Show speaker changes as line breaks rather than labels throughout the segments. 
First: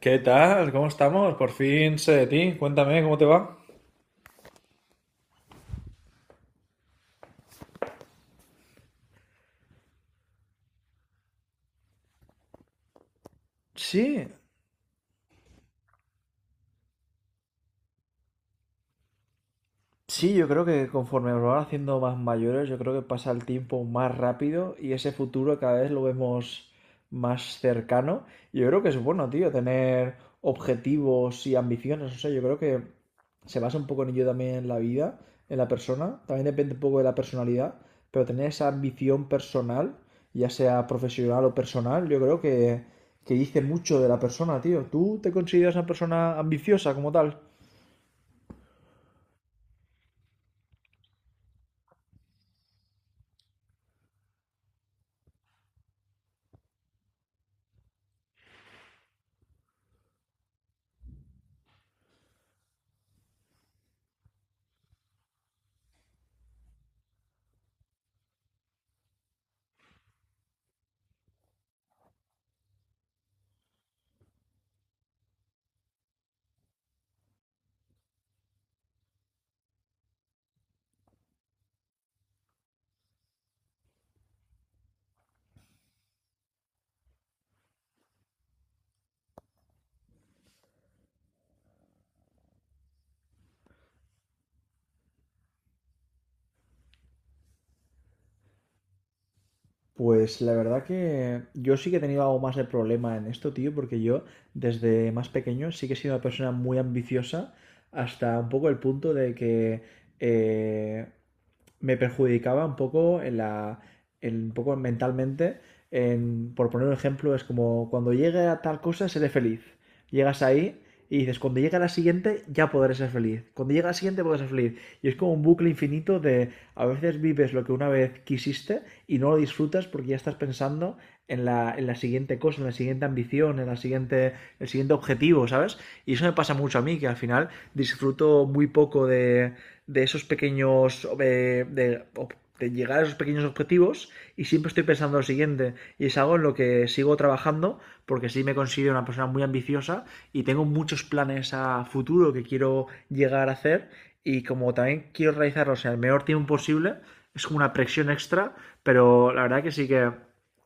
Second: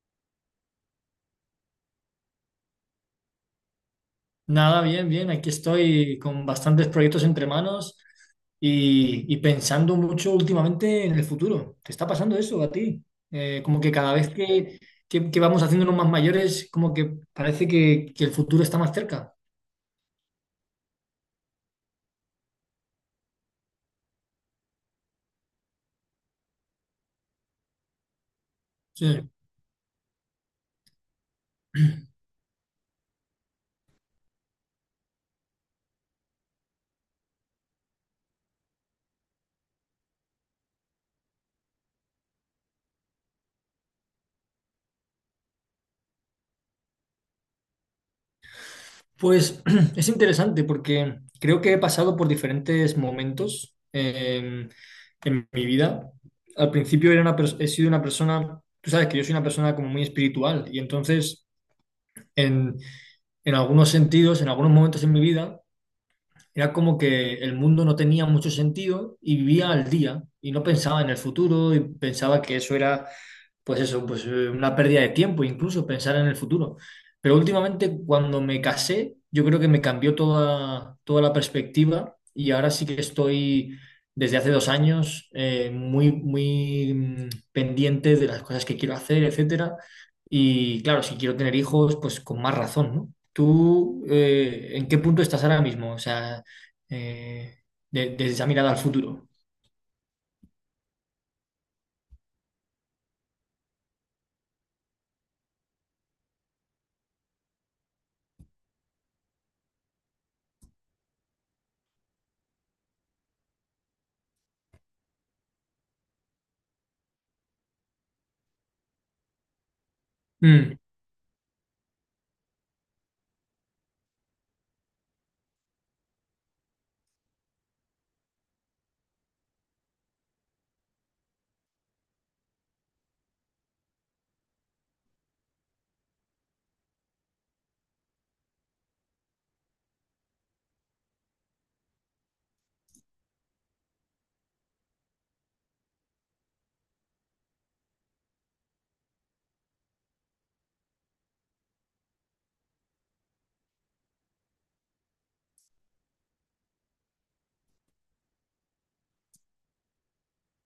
¿Qué tal? ¿Cómo estamos? Por fin sé de ti. Cuéntame, ¿cómo te va?
Nada, bien, bien. Aquí estoy con bastantes proyectos entre manos y pensando mucho últimamente en el futuro. ¿Te está pasando eso a ti? Como que cada
Sí.
vez que, que, que vamos haciéndonos más mayores, como que parece que el futuro está más cerca.
Sí, yo creo que conforme nos van haciendo más mayores, yo creo que pasa el tiempo más rápido y ese futuro cada vez lo vemos más cercano. Yo creo que es bueno,
Sí.
tío, tener objetivos y ambiciones. O sea, yo creo que se basa un poco en ello también en la vida, en la persona. También depende un poco de la personalidad, pero tener esa ambición personal, ya sea profesional o personal, yo creo que dice mucho de la persona, tío. ¿Tú te consideras una persona ambiciosa como tal?
Pues es interesante porque creo que he pasado por diferentes momentos en mi vida. Al principio he sido una persona. Tú sabes que yo soy una persona como muy espiritual y entonces, en, en algunos sentidos, en algunos momentos en mi vida, era como que el mundo no tenía mucho sentido y vivía al día y no pensaba en el futuro, y pensaba que eso era, pues eso, pues una pérdida de tiempo, incluso pensar en el futuro. Pero últimamente, cuando me casé, yo creo que me cambió toda la perspectiva, y ahora sí que estoy desde hace dos años muy pendiente de las cosas que quiero hacer, etcétera. Y claro, si quiero tener hijos, pues con más razón, ¿no? ¿Tú en qué punto estás ahora mismo? O sea, eh, desde esa mirada al futuro.
Pues la verdad que yo sí que he tenido algo más de problema en esto, tío, porque yo desde más pequeño sí que he sido una persona muy ambiciosa hasta un poco el punto de que eh, me perjudicaba un poco en un poco mentalmente. Por poner un ejemplo, es como cuando llegue a tal cosa, seré feliz. Llegas
Mm.
ahí y dices, cuando llegue a la siguiente, ya podré ser feliz. Cuando llegue a la siguiente, podré ser feliz. Y es como un bucle infinito de a veces vives lo que una vez quisiste y no lo disfrutas porque ya estás pensando en la siguiente cosa, en la siguiente ambición, en la siguiente, el siguiente objetivo, ¿sabes? Y eso me pasa mucho a mí, que al final disfruto muy poco de esos pequeños, de llegar a esos pequeños objetivos y siempre estoy pensando lo siguiente y es algo en lo que sigo trabajando porque sí me considero una persona muy ambiciosa y tengo muchos planes a futuro que quiero llegar a hacer y como también quiero realizarlos en el menor tiempo posible, es como una presión extra, pero la verdad que sí que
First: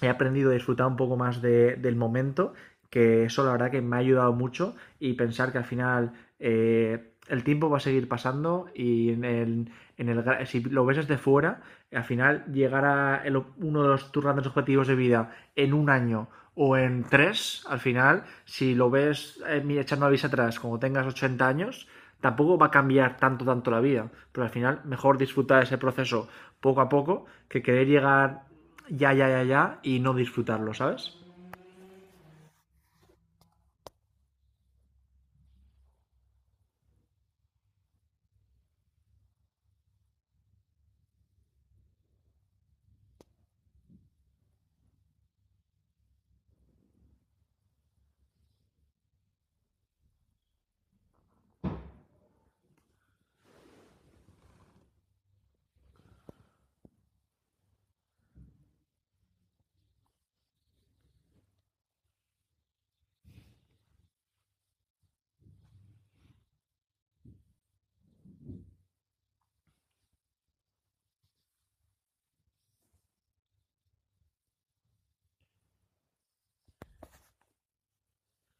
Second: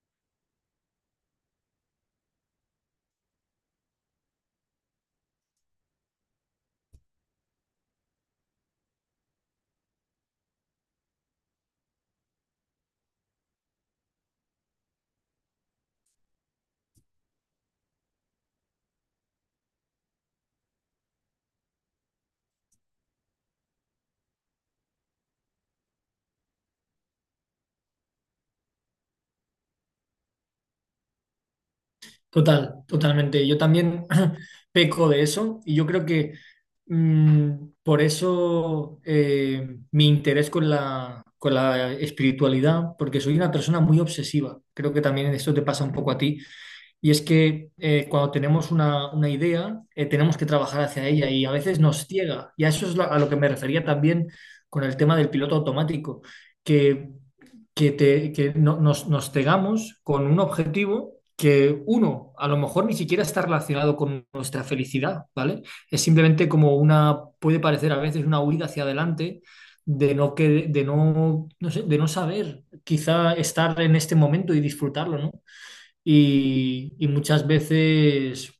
he aprendido a disfrutar un poco más del momento, que eso la verdad que me ha ayudado mucho, y pensar que al final el tiempo va a seguir pasando y en el, si lo ves desde fuera, al final llegar a uno de tus grandes objetivos de vida en un año o en tres, al final, si lo ves mira, echando la vista atrás cuando tengas 80 años, tampoco va a cambiar tanto, tanto la vida. Pero al final, mejor disfrutar ese proceso poco a poco que querer llegar ya, ya, ya, ya y no disfrutarlo, ¿sabes?
Total, totalmente. Yo también peco de eso, y yo creo que mm, por eso, mi interés con con la espiritualidad, porque soy una persona muy obsesiva. Creo que también esto te pasa un poco a ti. Y es que cuando tenemos una idea, tenemos que trabajar hacia ella y a veces nos ciega. Y a eso es a lo que me refería también con el tema del piloto automático, que, que nos cegamos con un objetivo que uno, a lo mejor ni siquiera está relacionado con nuestra felicidad, ¿vale? Es simplemente como una, puede parecer a veces una huida hacia adelante de no, que, de no, no sé, de no saber quizá estar en este momento y disfrutarlo, ¿no? Y muchas veces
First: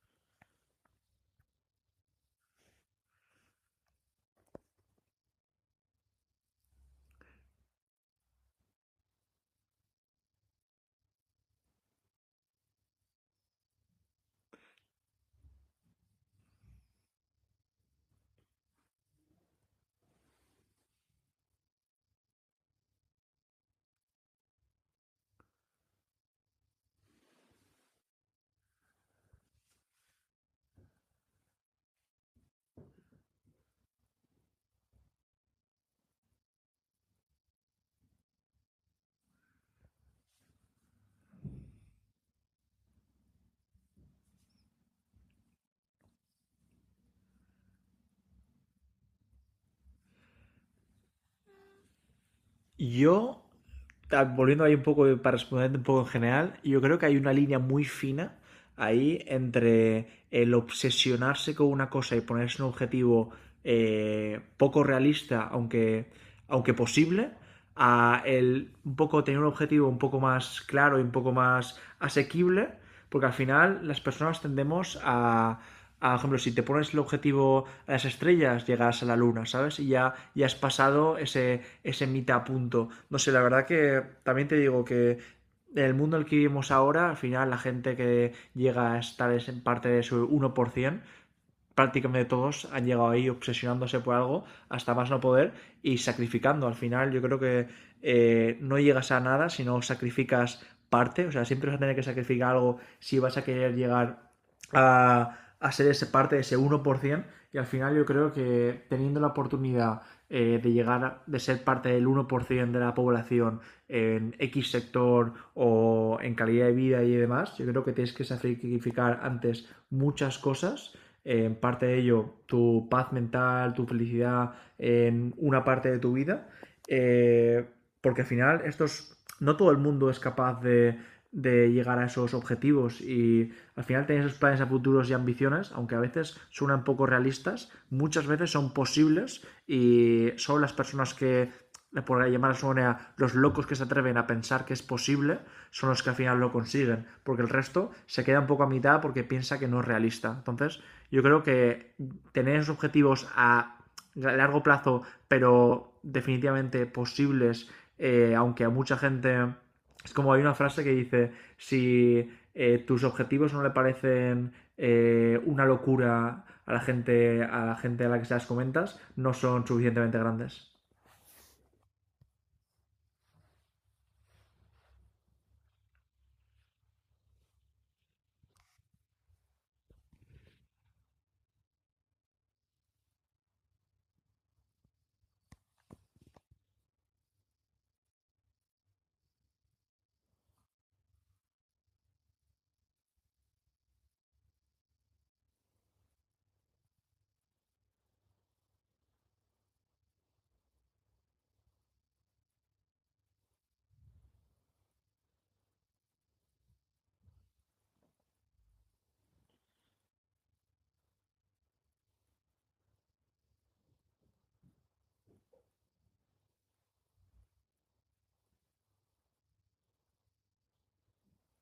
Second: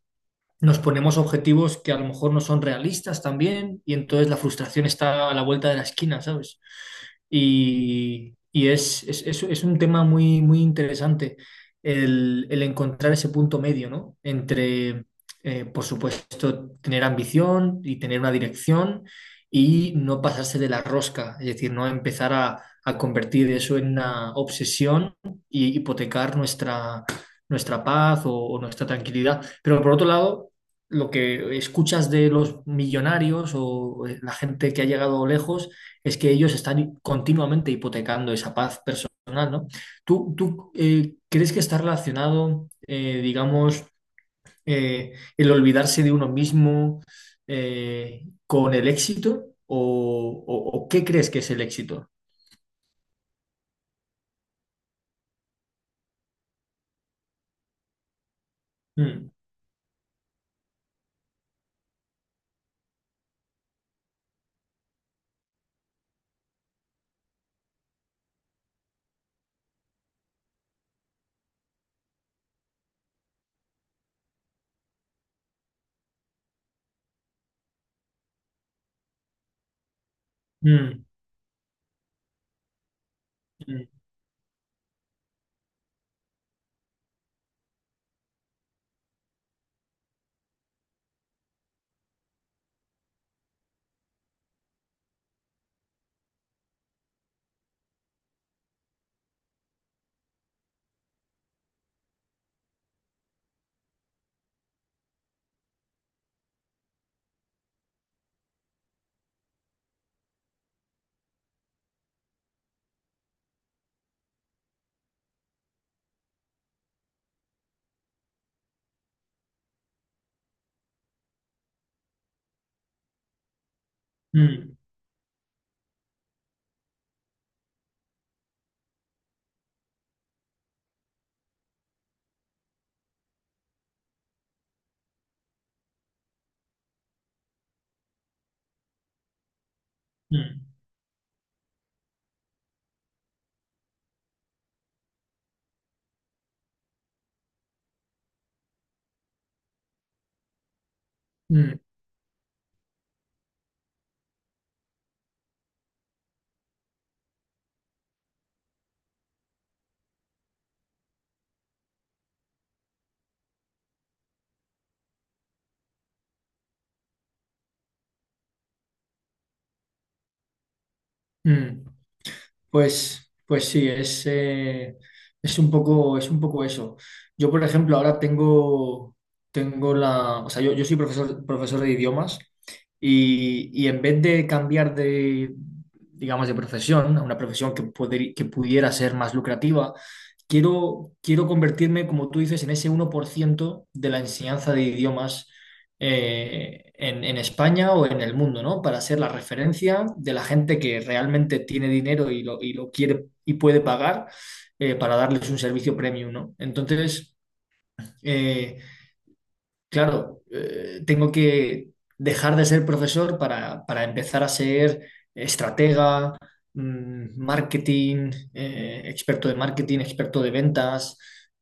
nos ponemos objetivos que a lo mejor no son realistas también, y entonces la frustración está a la vuelta de la esquina, ¿sabes? Y es un tema muy interesante el encontrar ese punto medio, ¿no? Entre, por supuesto, tener ambición y tener una dirección, y no pasarse de la rosca, es decir, no empezar a convertir eso en una obsesión y hipotecar nuestra paz o nuestra tranquilidad. Pero por otro lado, lo que escuchas de los millonarios o la gente que ha llegado lejos es que ellos están continuamente hipotecando esa paz personal, ¿no? ¿Tú crees que está relacionado, digamos, el olvidarse de uno mismo con el éxito? ¿O, o qué crees que es el éxito?
Yo, volviendo ahí un poco, para responder un poco en general, yo creo que hay una línea muy fina ahí
Mm,
entre el obsesionarse con una cosa y ponerse un objetivo poco realista, aunque posible, a el un poco tener un objetivo un poco más claro y un poco más asequible, porque al final las personas tendemos a por ejemplo, si te pones el objetivo a las estrellas, llegas a la luna, ¿sabes? Y ya, ya has
mm,
pasado ese mitad punto. No sé, la verdad
mm,
que también te digo que en el mundo en el que vivimos ahora, al final la gente que llega a estar en parte de su 1%, prácticamente todos han llegado ahí obsesionándose por algo hasta más no poder y sacrificando. Al final yo creo que no llegas a nada si no sacrificas parte, o sea, siempre vas a tener que sacrificar algo si vas a querer llegar a ser ese parte ese uno por 1%, y al final yo creo que teniendo la oportunidad de llegar, de ser parte del 1% de la población en X sector o en calidad de vida y demás, yo creo que tienes que sacrificar antes muchas cosas, en parte de ello tu paz mental, tu felicidad
mm,
en una parte de tu vida. eh, Porque al final estos, no todo el mundo es capaz de llegar a esos objetivos y al final tener esos planes a futuros y ambiciones, aunque a veces suenan poco realistas, muchas veces son posibles y
mm,
son las personas que, por llamar a su manera, los locos que se atreven a pensar que es posible son los que al final lo consiguen, porque el resto se queda un poco a mitad porque piensa que no es realista. Entonces, yo creo
mm,
que tener esos objetivos a largo plazo, pero definitivamente posibles, aunque a mucha gente... Es como hay una frase que dice, si tus objetivos no le parecen una locura a la gente a la que se las comentas, no son suficientemente grandes.
mm. Pues sí, es un poco eso. Yo, por ejemplo, ahora tengo, tengo la, o sea, yo soy profesor, profesor de idiomas, y en vez de cambiar de, digamos, de profesión, a una profesión que, que pudiera ser más lucrativa, quiero convertirme, como tú dices, en ese uno por ciento de la enseñanza de idiomas, en España o en el mundo, ¿no? Para ser la referencia de la gente que realmente tiene dinero y y lo quiere y puede pagar, para darles un servicio premium, ¿no? Entonces, eh, claro, tengo que dejar de ser profesor para empezar a ser estratega, marketing, experto de marketing, experto de ventas,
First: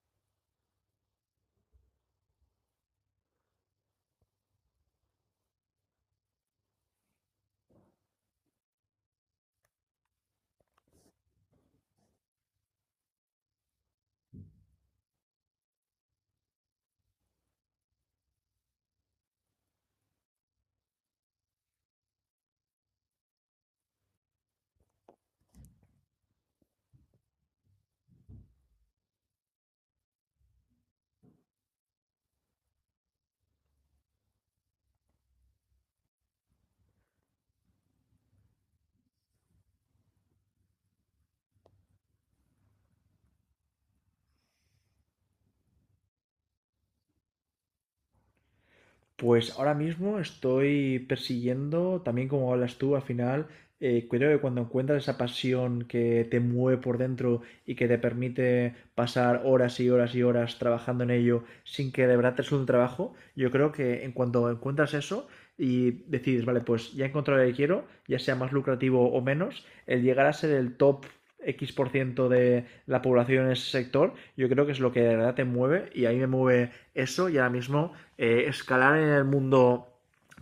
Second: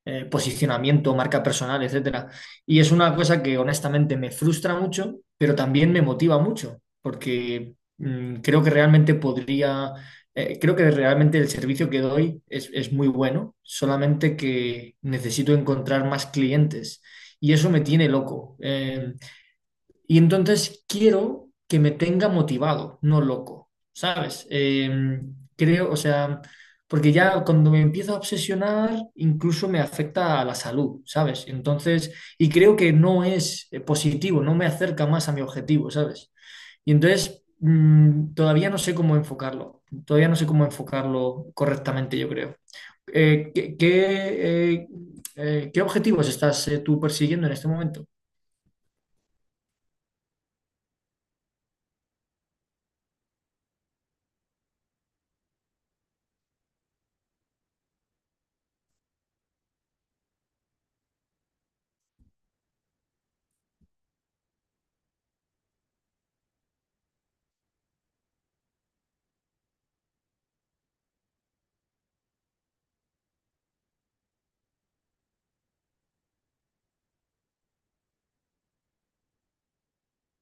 posicionamiento, marca personal, etcétera. Y es una cosa que honestamente me frustra mucho, pero también me motiva mucho, porque creo que realmente podría, creo que realmente el servicio que doy es muy bueno, solamente que necesito encontrar más clientes, y eso me tiene loco. Y entonces quiero que me tenga motivado, no loco, ¿sabes? Creo, o sea, porque ya cuando me empiezo a obsesionar, incluso me afecta a la salud, ¿sabes? Entonces, creo que no es positivo, no me acerca más a mi objetivo, ¿sabes? Y entonces, todavía no sé cómo enfocarlo, todavía no sé cómo enfocarlo correctamente, yo creo. Eh, ¿qué, qué, eh, ¿Qué objetivos estás tú persiguiendo en este momento?
Pues ahora mismo estoy persiguiendo, también como hablas tú, al final, creo que cuando encuentras esa pasión que te mueve por dentro y que te permite pasar horas y horas y horas trabajando en ello sin que de verdad te resulte un trabajo, yo creo que en cuanto encuentras eso y decides, vale, pues ya he encontrado lo que quiero, ya sea más lucrativo o menos, el llegar a ser el top X% por ciento de la población en ese sector, yo creo que es lo que de verdad te mueve y a mí me mueve eso. Y ahora mismo escalar en el mundo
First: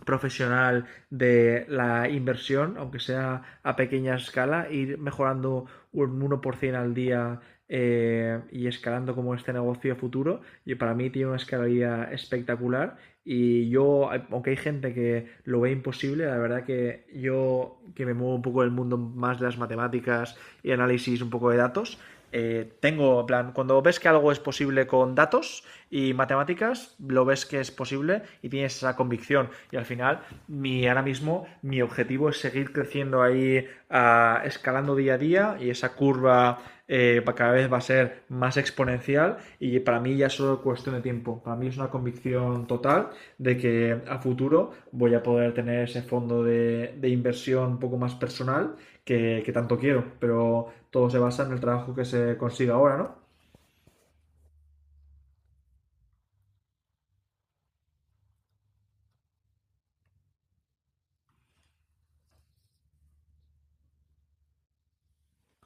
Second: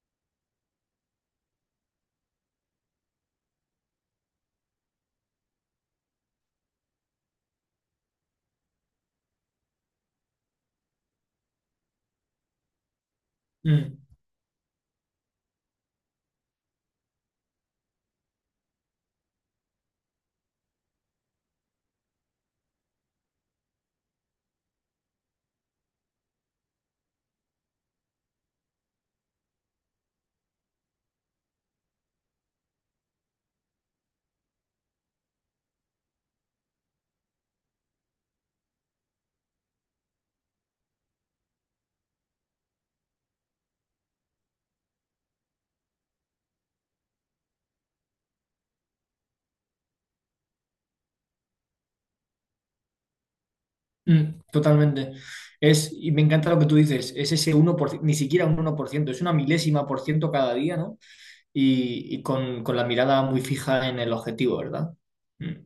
profesional de la inversión, aunque sea a pequeña escala, ir mejorando un 1% al día y escalando como este negocio futuro. Y para mí tiene una escalabilidad espectacular. Y
Mm,
yo, aunque hay gente que lo ve imposible, la verdad que yo, que me muevo un poco del mundo más de las matemáticas y análisis un poco de datos, tengo, en plan, cuando ves que algo es posible con datos y matemáticas, lo ves que es posible y tienes esa convicción. Y al final, ahora mismo, mi objetivo es seguir creciendo ahí, escalando día a día, y esa curva cada vez va a ser más exponencial y para mí ya es solo cuestión de tiempo. Para mí es una convicción total de que a futuro voy a poder tener ese fondo de inversión un poco más personal que tanto quiero, pero todo se basa en el trabajo que se consiga ahora, ¿no?
mm, totalmente. Es, y me encanta lo que tú dices, es ese 1%, ni siquiera un uno por ciento, es una milésima por ciento cada día, ¿no? Y con la mirada muy fija en el objetivo, ¿verdad? Mm,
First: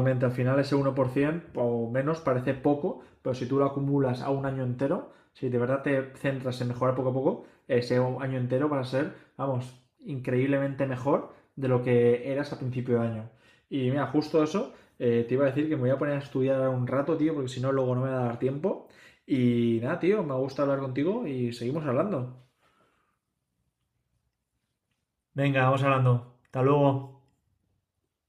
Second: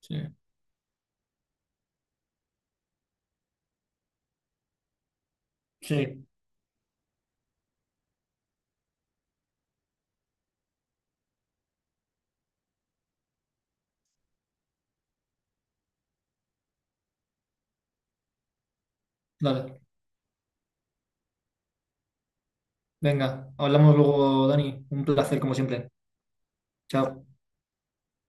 sí.
al final ese 1% o menos parece poco, pero si tú lo acumulas a un año entero, si de verdad te
Sí.
centras en mejorar poco a poco, ese año entero va a ser, vamos, increíblemente mejor de lo que eras a principio de año. Y mira, justo eso, te iba a decir que me voy a poner a estudiar un rato, tío, porque si no, luego no me va a dar tiempo.
Dale,
Y nada, tío, me gusta hablar contigo y seguimos hablando.
venga, hablamos luego, Dani. Un placer, como
Venga, vamos
siempre.
hablando. Hasta luego.
Chao.